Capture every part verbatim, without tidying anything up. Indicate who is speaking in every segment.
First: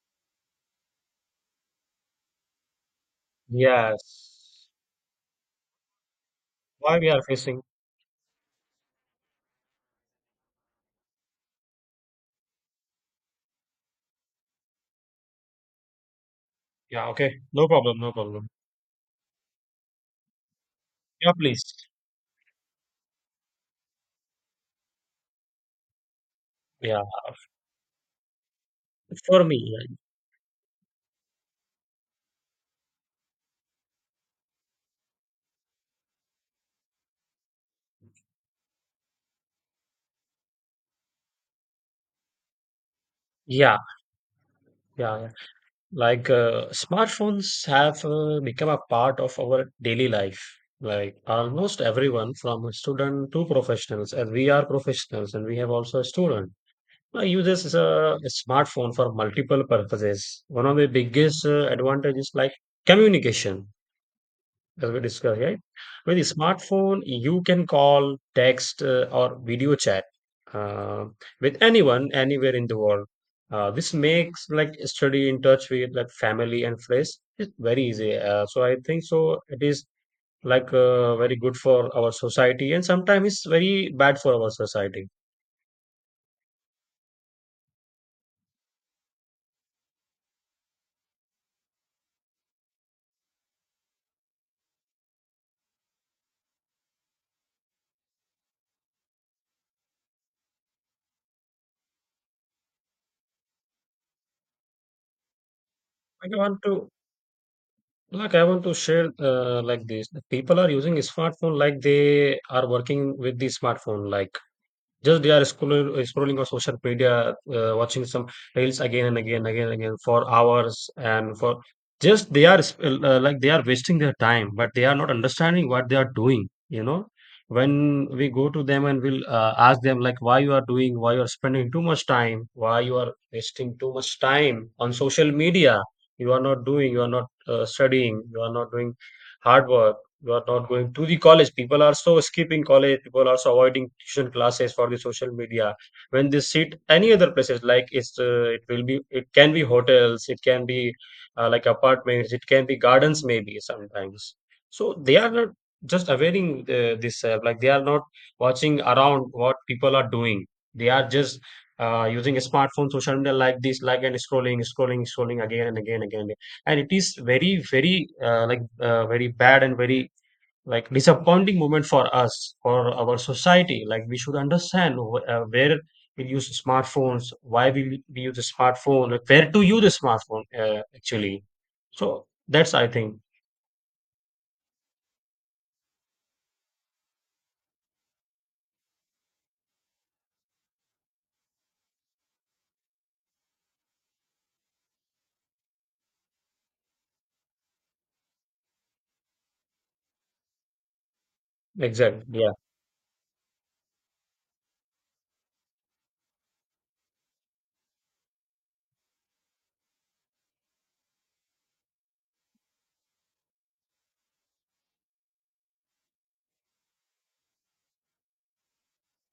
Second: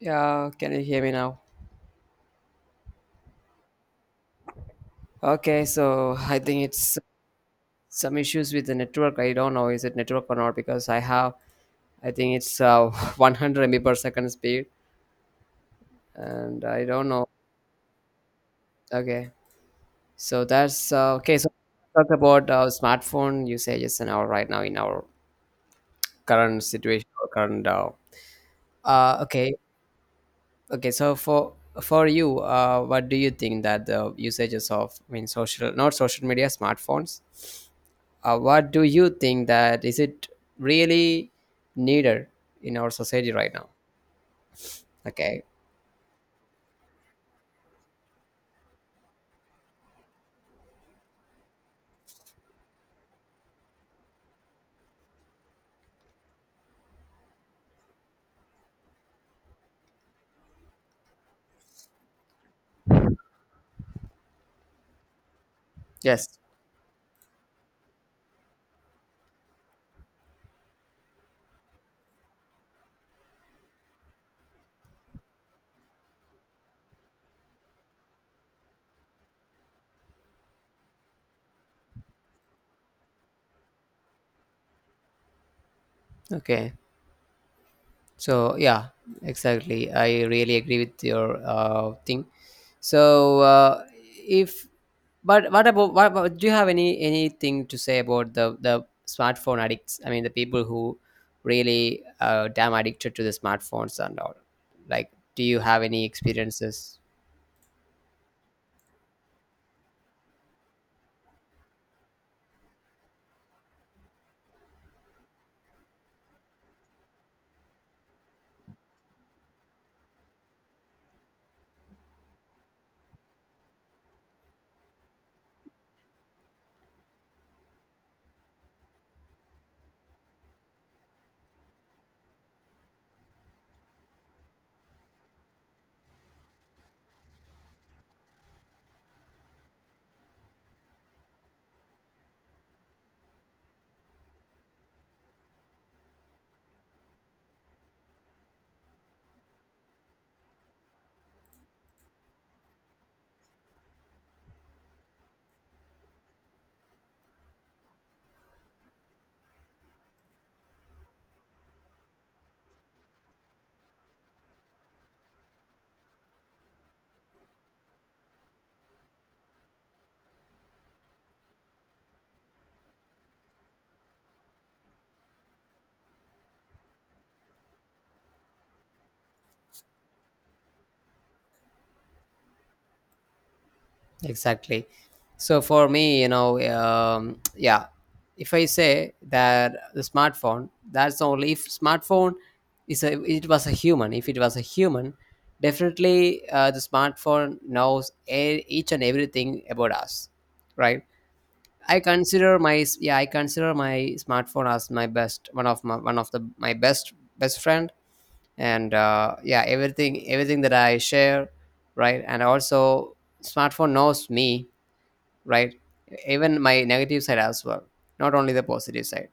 Speaker 1: Yeah, can you hear me now?
Speaker 2: Yes.
Speaker 1: Okay, so I think it's
Speaker 2: Why we are facing?
Speaker 1: some issues with the network. I don't know is it network or not because I have I think it's uh, one hundred M B per second speed and I don't
Speaker 2: Yeah,
Speaker 1: know.
Speaker 2: okay. No problem, no problem.
Speaker 1: Okay, so that's uh,
Speaker 2: Yeah,
Speaker 1: okay. So
Speaker 2: please.
Speaker 1: talk about uh, smartphone usages and our right now in our current
Speaker 2: Yeah.
Speaker 1: situation or current. Uh, uh,
Speaker 2: For
Speaker 1: okay,
Speaker 2: me,
Speaker 1: okay. So for for you, uh, what do you think that the usages of I mean social not social media smartphones? Uh, what do you think that is it really needed in our society right now?
Speaker 2: yeah, yeah, yeah, yeah.
Speaker 1: Okay.
Speaker 2: Like uh, smartphones have uh, become a part of our daily life. Like almost everyone, from a student to professionals, and we are professionals, and we have also a student. Uh, uses a smartphone for multiple purposes. One of the biggest uh, advantages, like communication. As we discussed, right? With the
Speaker 1: Yes.
Speaker 2: smartphone, you can call, text, uh, or video chat uh, with anyone, anywhere in the world. Uh, this makes like study in touch with like family and friends. It's very easy. Uh, so I think so. It is like uh, very good for our society, and sometimes it's very bad for our society.
Speaker 1: Okay. So yeah, exactly. I really agree with your uh, thing. So uh, if but what about what, about do you have any anything to say about the the smartphone addicts? I mean the people who really uh, damn addicted to the smartphones and all. Like, do you have any
Speaker 2: Like I want to
Speaker 1: experiences?
Speaker 2: like I want to share uh, like this. People are using smartphone like they are working with the smartphone, like just they are scrolling, uh, scrolling on social media, uh, watching some reels again and again again again for hours, and for just they are sp- uh, uh, like they are wasting their time, but they are not understanding what they are doing you know when we go to them and we'll uh, ask them, like, why you are doing, why you are spending too much time, why you are wasting too much time on social media. You are not doing, you are not uh, studying, you are not doing hard work, you are not going to the college. People are so skipping college, people are so avoiding tuition classes for the social media. When they sit any other places, like, it's uh, it will be it can be hotels, it can be uh, like apartments, it can be gardens maybe sometimes. So they are not just availing uh, this app, like they are not watching around what people are doing. They are just uh, using a smartphone social media like this, like, and scrolling, scrolling, scrolling again and again again. And it is very very uh, like uh, very bad and very like disappointing moment for us, for our society. Like, we should understand wh- uh, where we use smartphones, why we, we use a smartphone, like where to use a smartphone, uh, actually. So that's, I think.
Speaker 1: Exactly. So for me, you know, um, yeah, if I say that the smartphone, that's only if smartphone is a it was a human. If it was a human, definitely uh, the smartphone knows e- each and everything about us, right? I
Speaker 2: Exactly, yeah,
Speaker 1: consider my s- yeah, I consider my smartphone as my best one of my one of the my best best friend, and uh, yeah, everything everything that I share, right? And also, smartphone knows me, right? Even my negative side as well, not only the positive side.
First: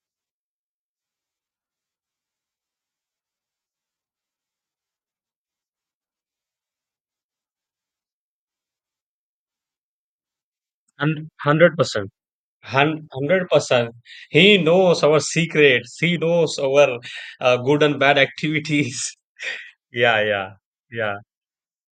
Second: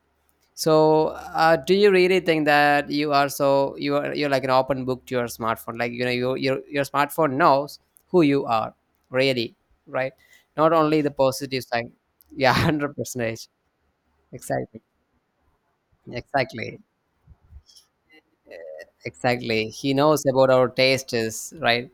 Speaker 1: So, uh, do you really think that you are so you are you're like an open book to your smartphone? Like you know, your your your smartphone knows who you are, really, right? Not only the
Speaker 2: and
Speaker 1: positive side.
Speaker 2: one hundred percent.
Speaker 1: Yeah, hundred
Speaker 2: Hun-
Speaker 1: percent.
Speaker 2: one hundred percent. He
Speaker 1: Exactly.
Speaker 2: knows our secrets, he knows
Speaker 1: Exactly.
Speaker 2: our uh, good and bad activities.
Speaker 1: Exactly. He
Speaker 2: Yeah,
Speaker 1: knows
Speaker 2: yeah,
Speaker 1: about our
Speaker 2: yeah,
Speaker 1: tastes, right?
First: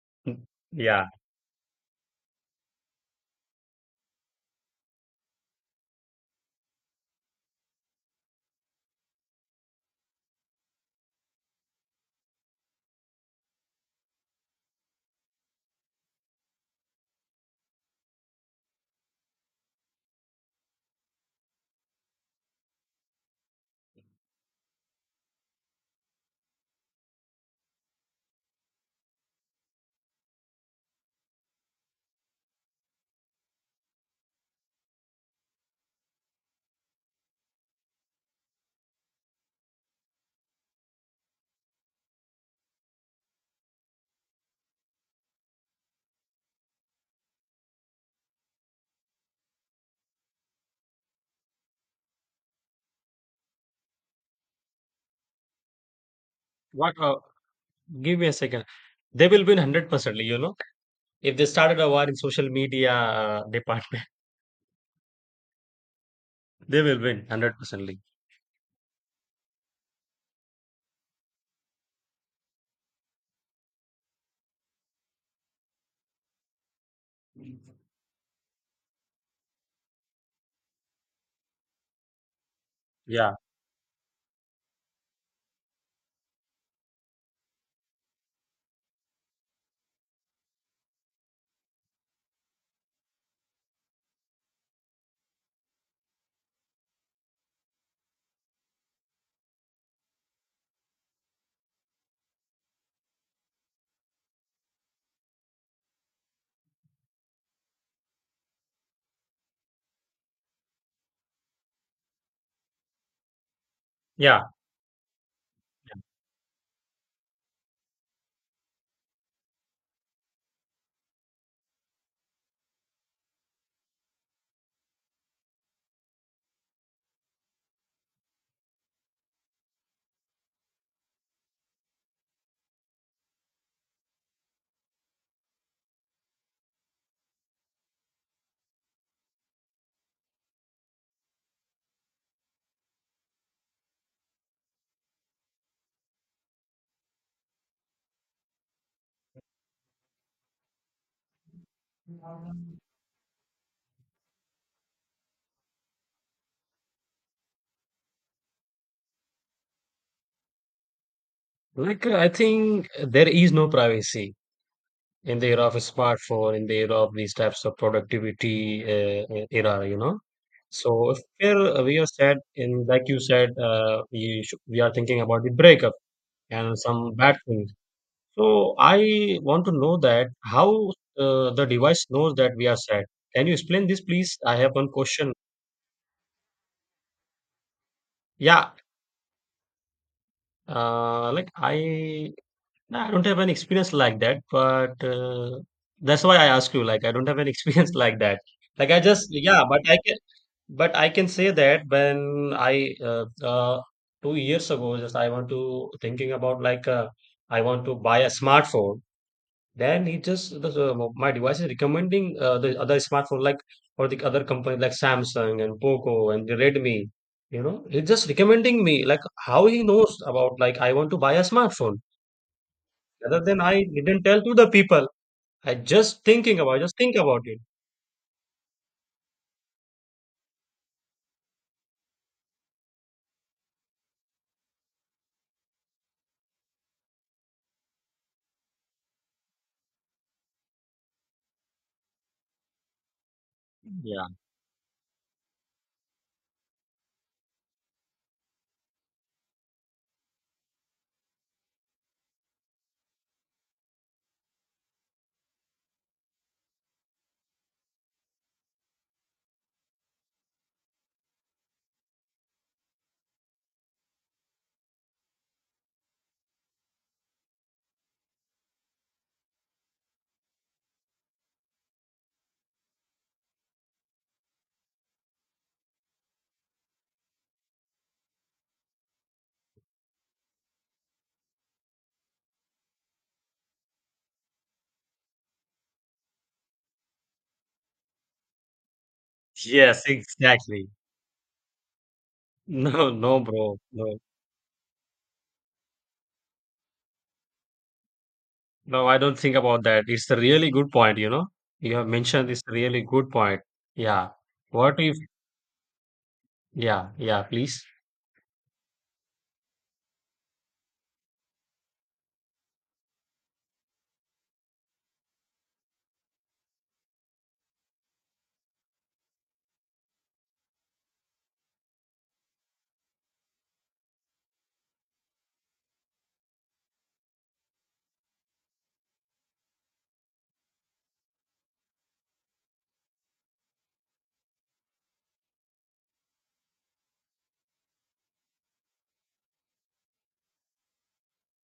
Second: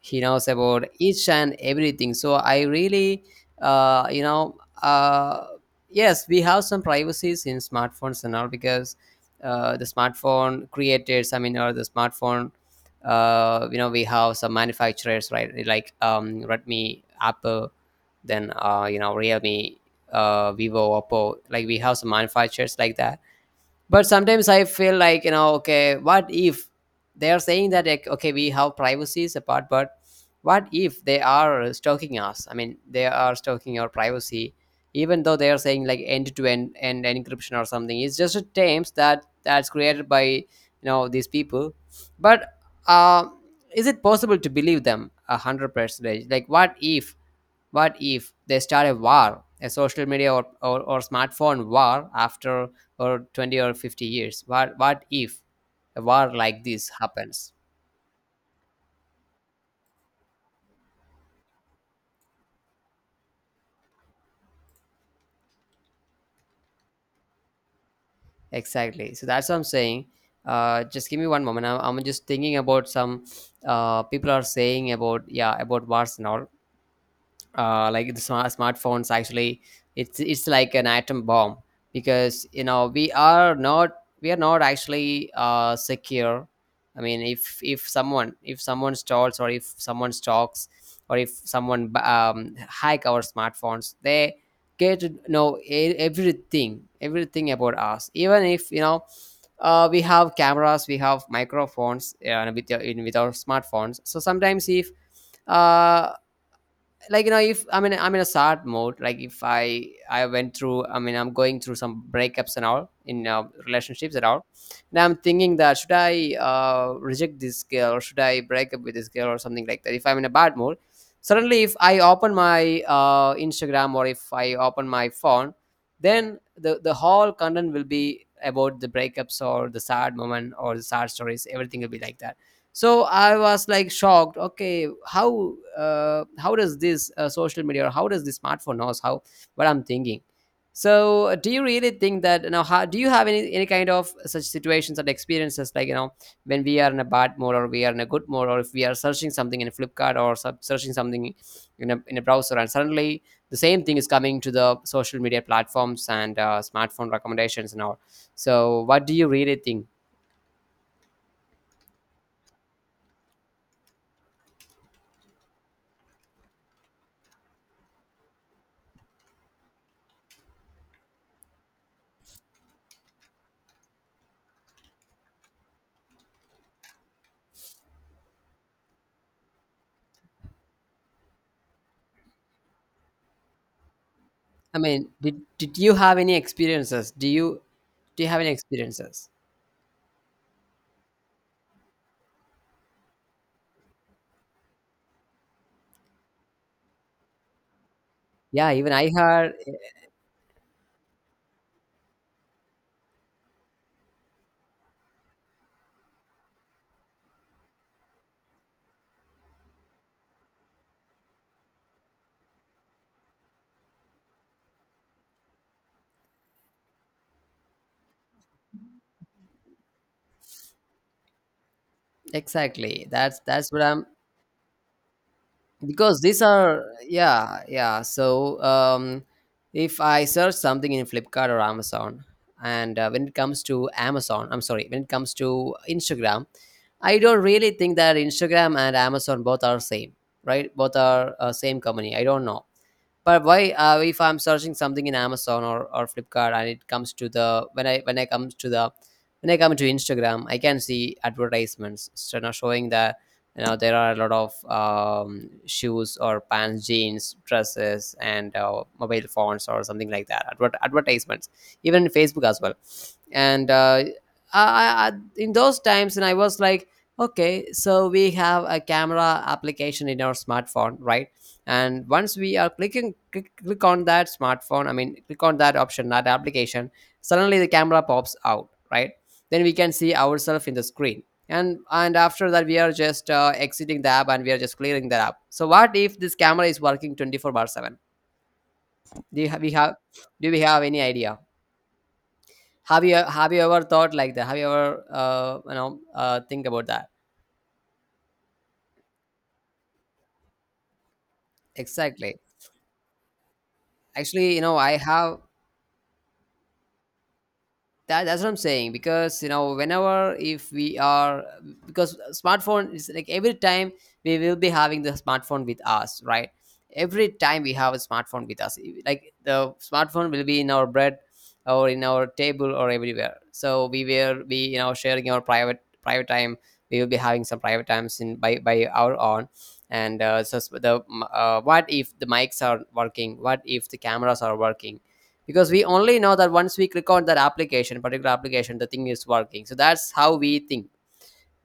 Speaker 1: He knows about
Speaker 2: yeah.
Speaker 1: each and everything. So I really, uh, you know, uh, yes, we have some privacies in smartphones and all because uh, the smartphone creators, I mean, or the smartphone, uh, you know, we have some manufacturers, right? Like um, Redmi, Apple, then uh, you know, Realme, uh, Vivo, Oppo. Like we have some manufacturers like that, but sometimes I feel like, you know, okay, what if they are saying that, like, okay, we have privacies apart, but what if they are stalking us? I mean they are stalking your privacy even though they are saying like end to end and encryption or something. It's just a terms that that's created by, you know, these people. But uh, is it possible to believe them a hundred percentage? Like what if, what if they start a war, a social media or, or, or smartphone war after or twenty or fifty years? What, what if a war like this
Speaker 2: what uh,
Speaker 1: happens?
Speaker 2: Give me a second. They will win one hundred percent you know If they started a war in social media uh, department, they will win one hundred percently.
Speaker 1: Exactly. So that's what I'm saying. Uh, just give me one moment. I'm, I'm just thinking about some uh, people are saying about, yeah, about wars and all. uh, like the smart smartphones actually it's it's like an atom bomb because you know we
Speaker 2: Yeah,
Speaker 1: are not, we are not actually uh, secure. I mean if if someone, if someone stalls or if someone stalks or if someone b- um, hack our smartphones, they get to know e- everything, everything about us. Even if you know uh, we have cameras, we have microphones uh, with, your- in, with our smartphones. So sometimes if uh, like you know, if I mean I'm in a sad mode, like if i i went through, I mean I'm going through some breakups and all in uh, relationships and all,
Speaker 2: yeah.
Speaker 1: and I'm thinking that should I uh, reject this girl or should I break up with this girl or something like that, if I'm in a bad mood, suddenly if I open my uh, Instagram or if I open my phone, then the the whole content will be about the breakups or the sad moment or the sad stories, everything will be like that. So I was like shocked, okay, how uh, how does this uh, social media or how does the smartphone knows how what I'm thinking. So uh, do you really think that now how, do you have any any kind of such situations and experiences? Like you know, when we are in a bad mode or we are in a good mode, or if we are searching something in Flipkart or sub- searching something in a, in a browser, and suddenly the same thing is coming to the social media platforms and uh, smartphone recommendations and all, so what do you really think?
Speaker 2: Like, uh, I think there is no privacy in the era of a smartphone, in the era of these types of productivity uh, uh, era, you know. So if we're, uh, we are sad, and like you said, uh, we, sh- we are thinking about the breakup and some bad things. So I want to know that how uh, the device knows that we are sad. Can you explain this, please? I have
Speaker 1: I
Speaker 2: one
Speaker 1: mean,
Speaker 2: question.
Speaker 1: did did you have any experiences? Do you do you have any
Speaker 2: Yeah.
Speaker 1: experiences?
Speaker 2: Uh, like I, no, I don't have an experience like that, but uh, that's why I ask you. Like, I don't have an experience like that.
Speaker 1: Yeah,
Speaker 2: Like
Speaker 1: even
Speaker 2: I
Speaker 1: I
Speaker 2: just,
Speaker 1: had,
Speaker 2: yeah, but I can, but I can say that when I uh, uh, two years ago, just I want to thinking about, like, uh, I want to buy a smartphone. Then he just the, the- um, my device is recommending uh, the other smartphone, like, or the other company like Samsung and Poco and the Redmi. You know, he's just recommending me, like, how he knows about, like, I want to buy a smartphone.
Speaker 1: exactly. That's
Speaker 2: Rather than
Speaker 1: that's what
Speaker 2: I
Speaker 1: I'm,
Speaker 2: didn't tell to the people. I
Speaker 1: because
Speaker 2: just
Speaker 1: these
Speaker 2: thinking about,
Speaker 1: are,
Speaker 2: just think about it.
Speaker 1: yeah, yeah. So um, if I search something in Flipkart or Amazon, and uh, when it comes to Amazon, I'm sorry, when it comes to Instagram, I don't really think that Instagram and Amazon both are same, right? Both are uh, same company. I don't know, but why uh, if
Speaker 2: Yeah.
Speaker 1: I'm searching something in Amazon or, or Flipkart, and it comes to the when i when i comes to the when I come to Instagram, I can see advertisements, so now showing that, you know, there are a lot of um, shoes or pants, jeans, dresses and uh, mobile phones or something like that Adver- advertisements, even in Facebook as well. And uh, I, I, I- in those times, and I was like, okay, so we have a camera application in our smartphone, right? And once we are clicking click, click on that smartphone, I mean click on that option, that application, suddenly the camera pops out, right? Then we can see ourselves in the screen. and and after that, we are just uh, exiting the app and we are just clearing the app. So what if this camera is working twenty-four bar seven? Do you have, we have
Speaker 2: Yes,
Speaker 1: Do we have
Speaker 2: exactly.
Speaker 1: any idea? Have
Speaker 2: No,
Speaker 1: you
Speaker 2: no,
Speaker 1: have you
Speaker 2: bro.
Speaker 1: ever thought
Speaker 2: No,
Speaker 1: like that? Have you ever uh, you know uh, think about that?
Speaker 2: no, I don't think about that. It's a really good point, you know. You have
Speaker 1: Exactly.
Speaker 2: mentioned this really good point. Yeah.
Speaker 1: Actually, you know, I
Speaker 2: What if,
Speaker 1: have,
Speaker 2: yeah, yeah, please.
Speaker 1: that, that's what I'm saying, because you know whenever if we are, because smartphone is like every time we will be having the smartphone with us, right? Every time we have a smartphone with us, like the smartphone will be in our bread or in our table or everywhere. So we will be, you know, sharing our private private time. We will be having some private times in by by our own, and uh, so s- the uh, what if the mics are working, what if the cameras are working? Because we only know that once we click on that application, particular application, the thing is working, so that's how we think.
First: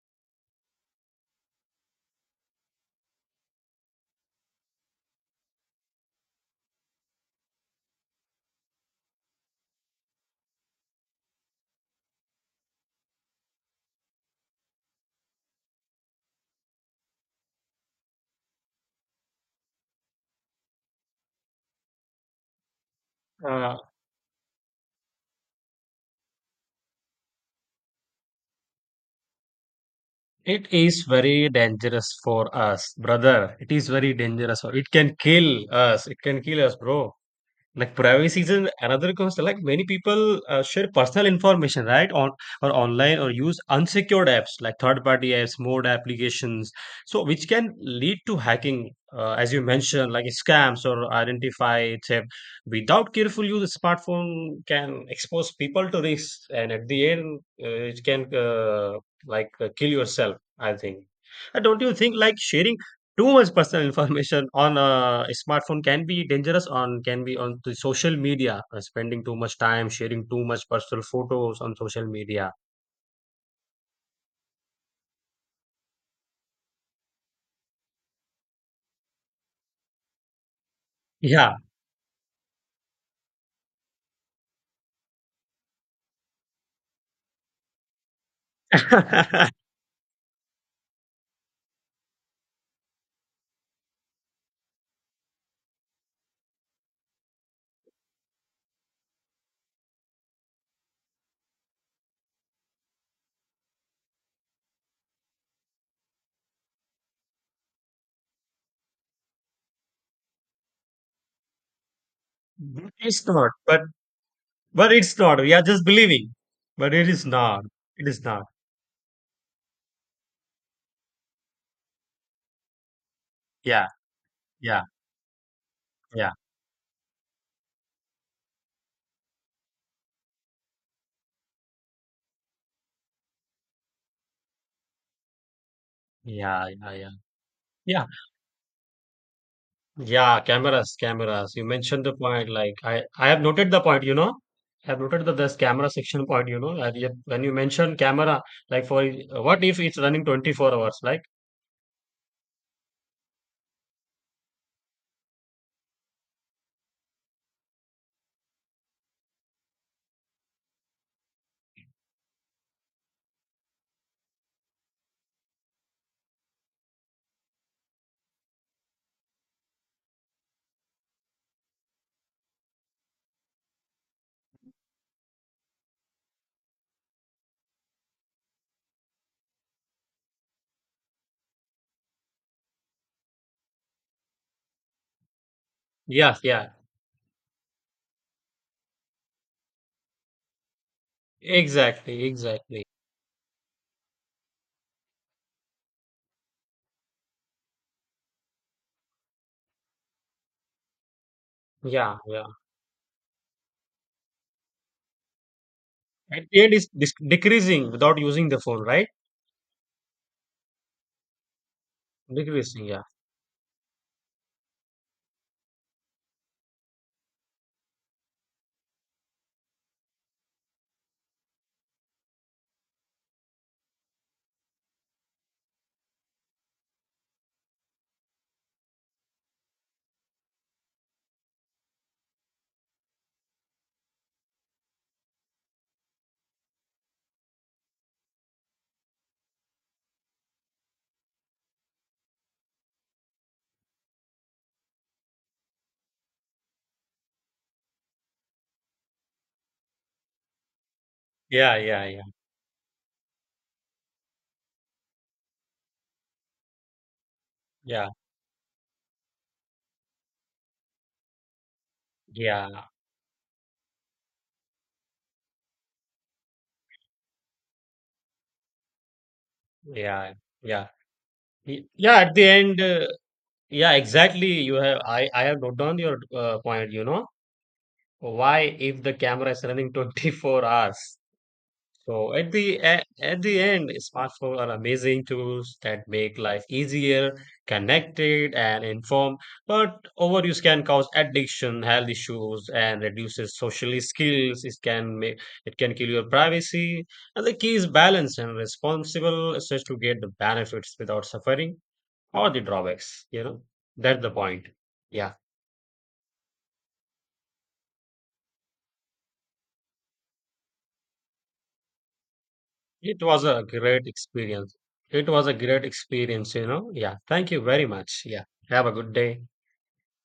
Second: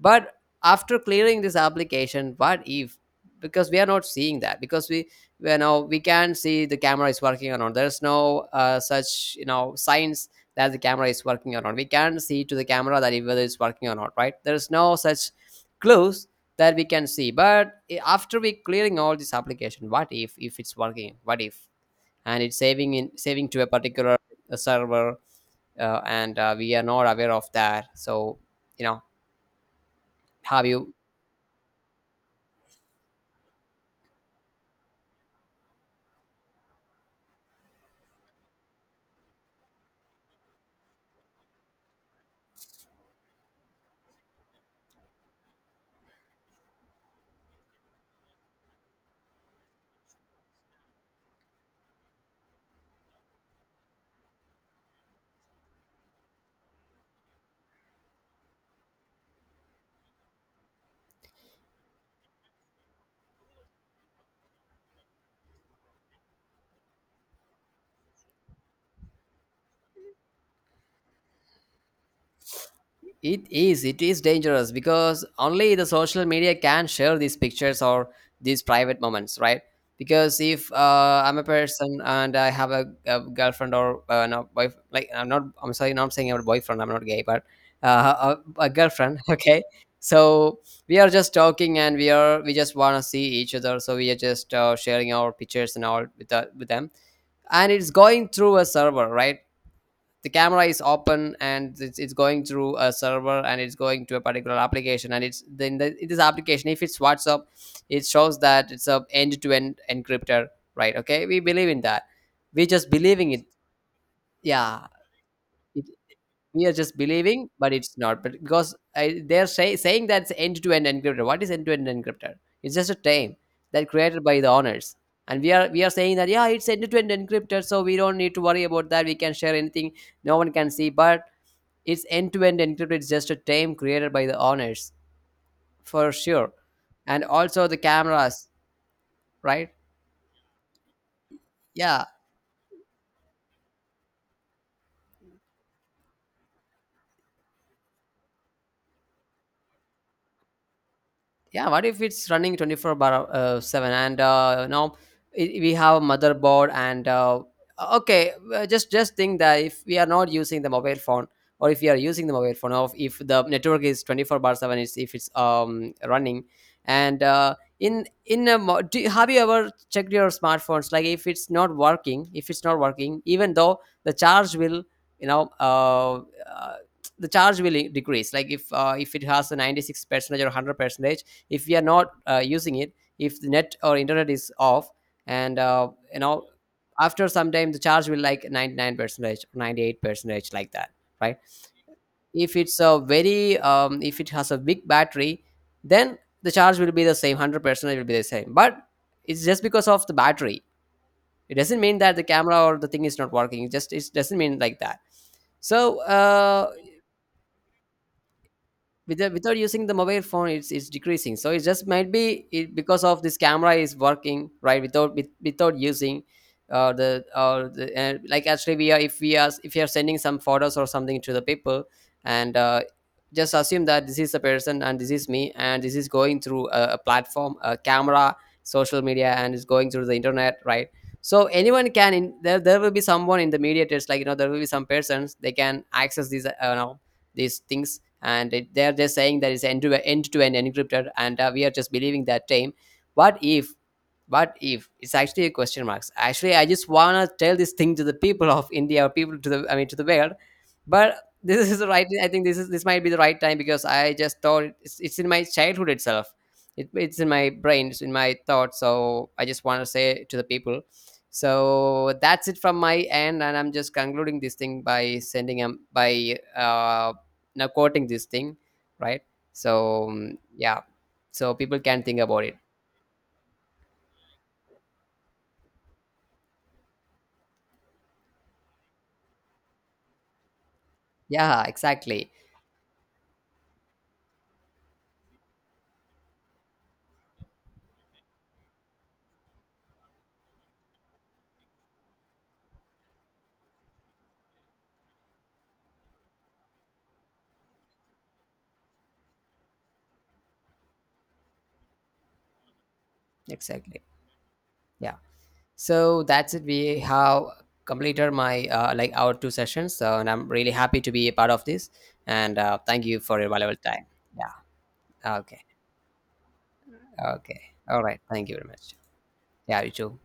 Speaker 1: But after clearing this application, what if, because we are not seeing that, because we, you know, we can see the camera is working or not. There's no uh, such, you know, signs that the camera is working or not. We can see to the camera that it- whether it's working or not, right? There's no such clues that we can see. But i- after we clearing all this application, what if if it's working, what if, and it's saving in, saving to a
Speaker 2: Uh,
Speaker 1: particular uh, server, uh, and uh, we are not aware of that. So, you know, have
Speaker 2: It
Speaker 1: you,
Speaker 2: is very dangerous for us, brother. It is very dangerous. It can kill us. It can kill us, bro. Like, privacy is an- another concern. Like, many people uh, share personal information, right, on or online, or use unsecured apps like third-party apps, mode applications. So which can lead to hacking, uh, as you mentioned, like scams or identify theft. Without careful use, smartphone can expose people to risks, and at the end, uh, it can uh, like uh, kill yourself, I think. Uh, don't you think, like, sharing too much personal information on a smartphone can be dangerous, on can be on the social media, uh, spending too much time, sharing too much personal photos on social media?
Speaker 1: it is. It is dangerous because only the social media can share these pictures or these private moments, right? Because if uh, I'm a
Speaker 2: Yeah.
Speaker 1: person and I have a, a girlfriend or uh, no, wife, like I'm not, I'm sorry, not saying I'm a boyfriend. I'm not gay, but uh, a, a girlfriend. Okay, so we are just talking and we are we just wanna see each other, so we are just uh, sharing our pictures and all with the, with them, and it's going through a server, right? The camera is open and it's, it's going through a server and it's going to a particular application, and it's then the, in this application, if it's WhatsApp, it shows that it's a end-to-end encryptor, right? Okay, we believe in that. We just
Speaker 2: It's
Speaker 1: believing it,
Speaker 2: not, but
Speaker 1: yeah.
Speaker 2: but it's not. We are just believing,
Speaker 1: We are
Speaker 2: but
Speaker 1: just
Speaker 2: it is
Speaker 1: believing,
Speaker 2: not.
Speaker 1: but it's
Speaker 2: It is
Speaker 1: not. But
Speaker 2: not.
Speaker 1: because I, they're say, saying that's end to end encrypted. What is end to end encrypted? It's just a term that
Speaker 2: Yeah,
Speaker 1: created by the
Speaker 2: yeah,
Speaker 1: owners, and we are we are saying that
Speaker 2: yeah,
Speaker 1: yeah, it's end to end encrypted, so we don't need to worry about that. We can share anything, no one can see. But it's end to end encrypted. It's just a term created by the owners for sure,
Speaker 2: yeah, yeah, yeah.
Speaker 1: and also the
Speaker 2: Yeah.
Speaker 1: cameras, right?
Speaker 2: Yeah, cameras, cameras. You mentioned
Speaker 1: Yeah,
Speaker 2: the point. Like, I, I have noted the point. You know, I have noted the this camera section point. You know, and yet when you mention camera, like for what if it's running twenty four hours? Like,
Speaker 1: yeah, what if it's running twenty-four bar uh, seven? And uh, now i- we have a motherboard, and uh, okay uh, just just think that if we are not using the mobile phone, or if we are using the mobile phone, or if the network is twenty-four bar seven, is if it's um running, and uh, in in a mo- do, you- have you ever checked your smartphones? Like if it's not working, if it's not working, even though the charge will, you know, uh, uh, the charge will i- decrease. Like if uh, if it has a ninety-six percentage or one hundred percent, if we are not uh, using it, if the net or internet is off, and uh, you
Speaker 2: yeah,
Speaker 1: know,
Speaker 2: yeah,
Speaker 1: after some time the charge will, like, ninety-nine percentage, ninety-eight percentage like that, right?
Speaker 2: exactly,
Speaker 1: If it's
Speaker 2: exactly.
Speaker 1: a very um, if it has a big battery, then the charge will be the same, 100 percent will be the same, but it's just because of the battery. It doesn't mean that
Speaker 2: Yeah,
Speaker 1: the
Speaker 2: yeah.
Speaker 1: camera or the thing is not working. It just, it doesn't mean like that. So
Speaker 2: At the
Speaker 1: uh,
Speaker 2: end, it's dis- decreasing without using the phone, right?
Speaker 1: without, without using the mobile phone it's it's decreasing, so it just might be it,
Speaker 2: Decreasing.
Speaker 1: because
Speaker 2: Yeah,
Speaker 1: of this camera is working, right, without, with, without using uh, the or the uh, like actually we are, if we are, if you are sending some photos or something to the people, and uh, just assume that this is a person and this is me, and this is going through a, a platform, a camera, social media, and it's going through the internet, right? So anyone can in, there there will be someone in the mediators, like you know, there will be some persons, they can access these uh, you know these things, and it, they're just saying that it's end to end to end encrypted, and uh, we are just believing that time. What if, what if it's actually a question marks? Actually, I just wanna tell this thing to the people of India, or people to the, I mean to the world. But this
Speaker 2: yeah,
Speaker 1: is the right,
Speaker 2: yeah,
Speaker 1: I think this is, this might be the right time, because I just thought it's, it's in my childhood itself. It, it's in my brain, it's
Speaker 2: yeah,
Speaker 1: in my thoughts, so I just want to say to the people. So that's it
Speaker 2: yeah,
Speaker 1: from
Speaker 2: yeah,
Speaker 1: my end, and I'm just concluding this thing by sending um by uh now quoting this thing, right? So
Speaker 2: yeah,
Speaker 1: um, yeah,
Speaker 2: yeah.
Speaker 1: so people
Speaker 2: Y-
Speaker 1: can
Speaker 2: Yeah,
Speaker 1: think
Speaker 2: at
Speaker 1: about
Speaker 2: the
Speaker 1: it.
Speaker 2: end, uh, yeah, exactly. You have I, I have noted down your uh, point. You know. Why, if the camera is running twenty four hours?
Speaker 1: Yeah, exactly.
Speaker 2: So at the e- at the end, smartphones are amazing tools that make life easier, connected, and informed. But overuse can cause addiction, health issues, and reduces social skills. It can make it can kill your privacy. And the key is balance and responsible access to get the benefits without suffering or the drawbacks. You know,
Speaker 1: Exactly,
Speaker 2: that's the point.
Speaker 1: yeah.
Speaker 2: Yeah.
Speaker 1: So that's it, we have completed my uh, like our two sessions, so, and I'm really happy to be a part of this, and uh, thank you
Speaker 2: It
Speaker 1: for
Speaker 2: was
Speaker 1: your
Speaker 2: a
Speaker 1: valuable time.
Speaker 2: great experience. It
Speaker 1: Yeah,
Speaker 2: was a
Speaker 1: okay.
Speaker 2: great experience, you know. Yeah. Thank you
Speaker 1: Okay,
Speaker 2: very
Speaker 1: all right,
Speaker 2: much. Yeah.
Speaker 1: thank you very
Speaker 2: Have
Speaker 1: much.
Speaker 2: a good day.
Speaker 1: Yeah, you too.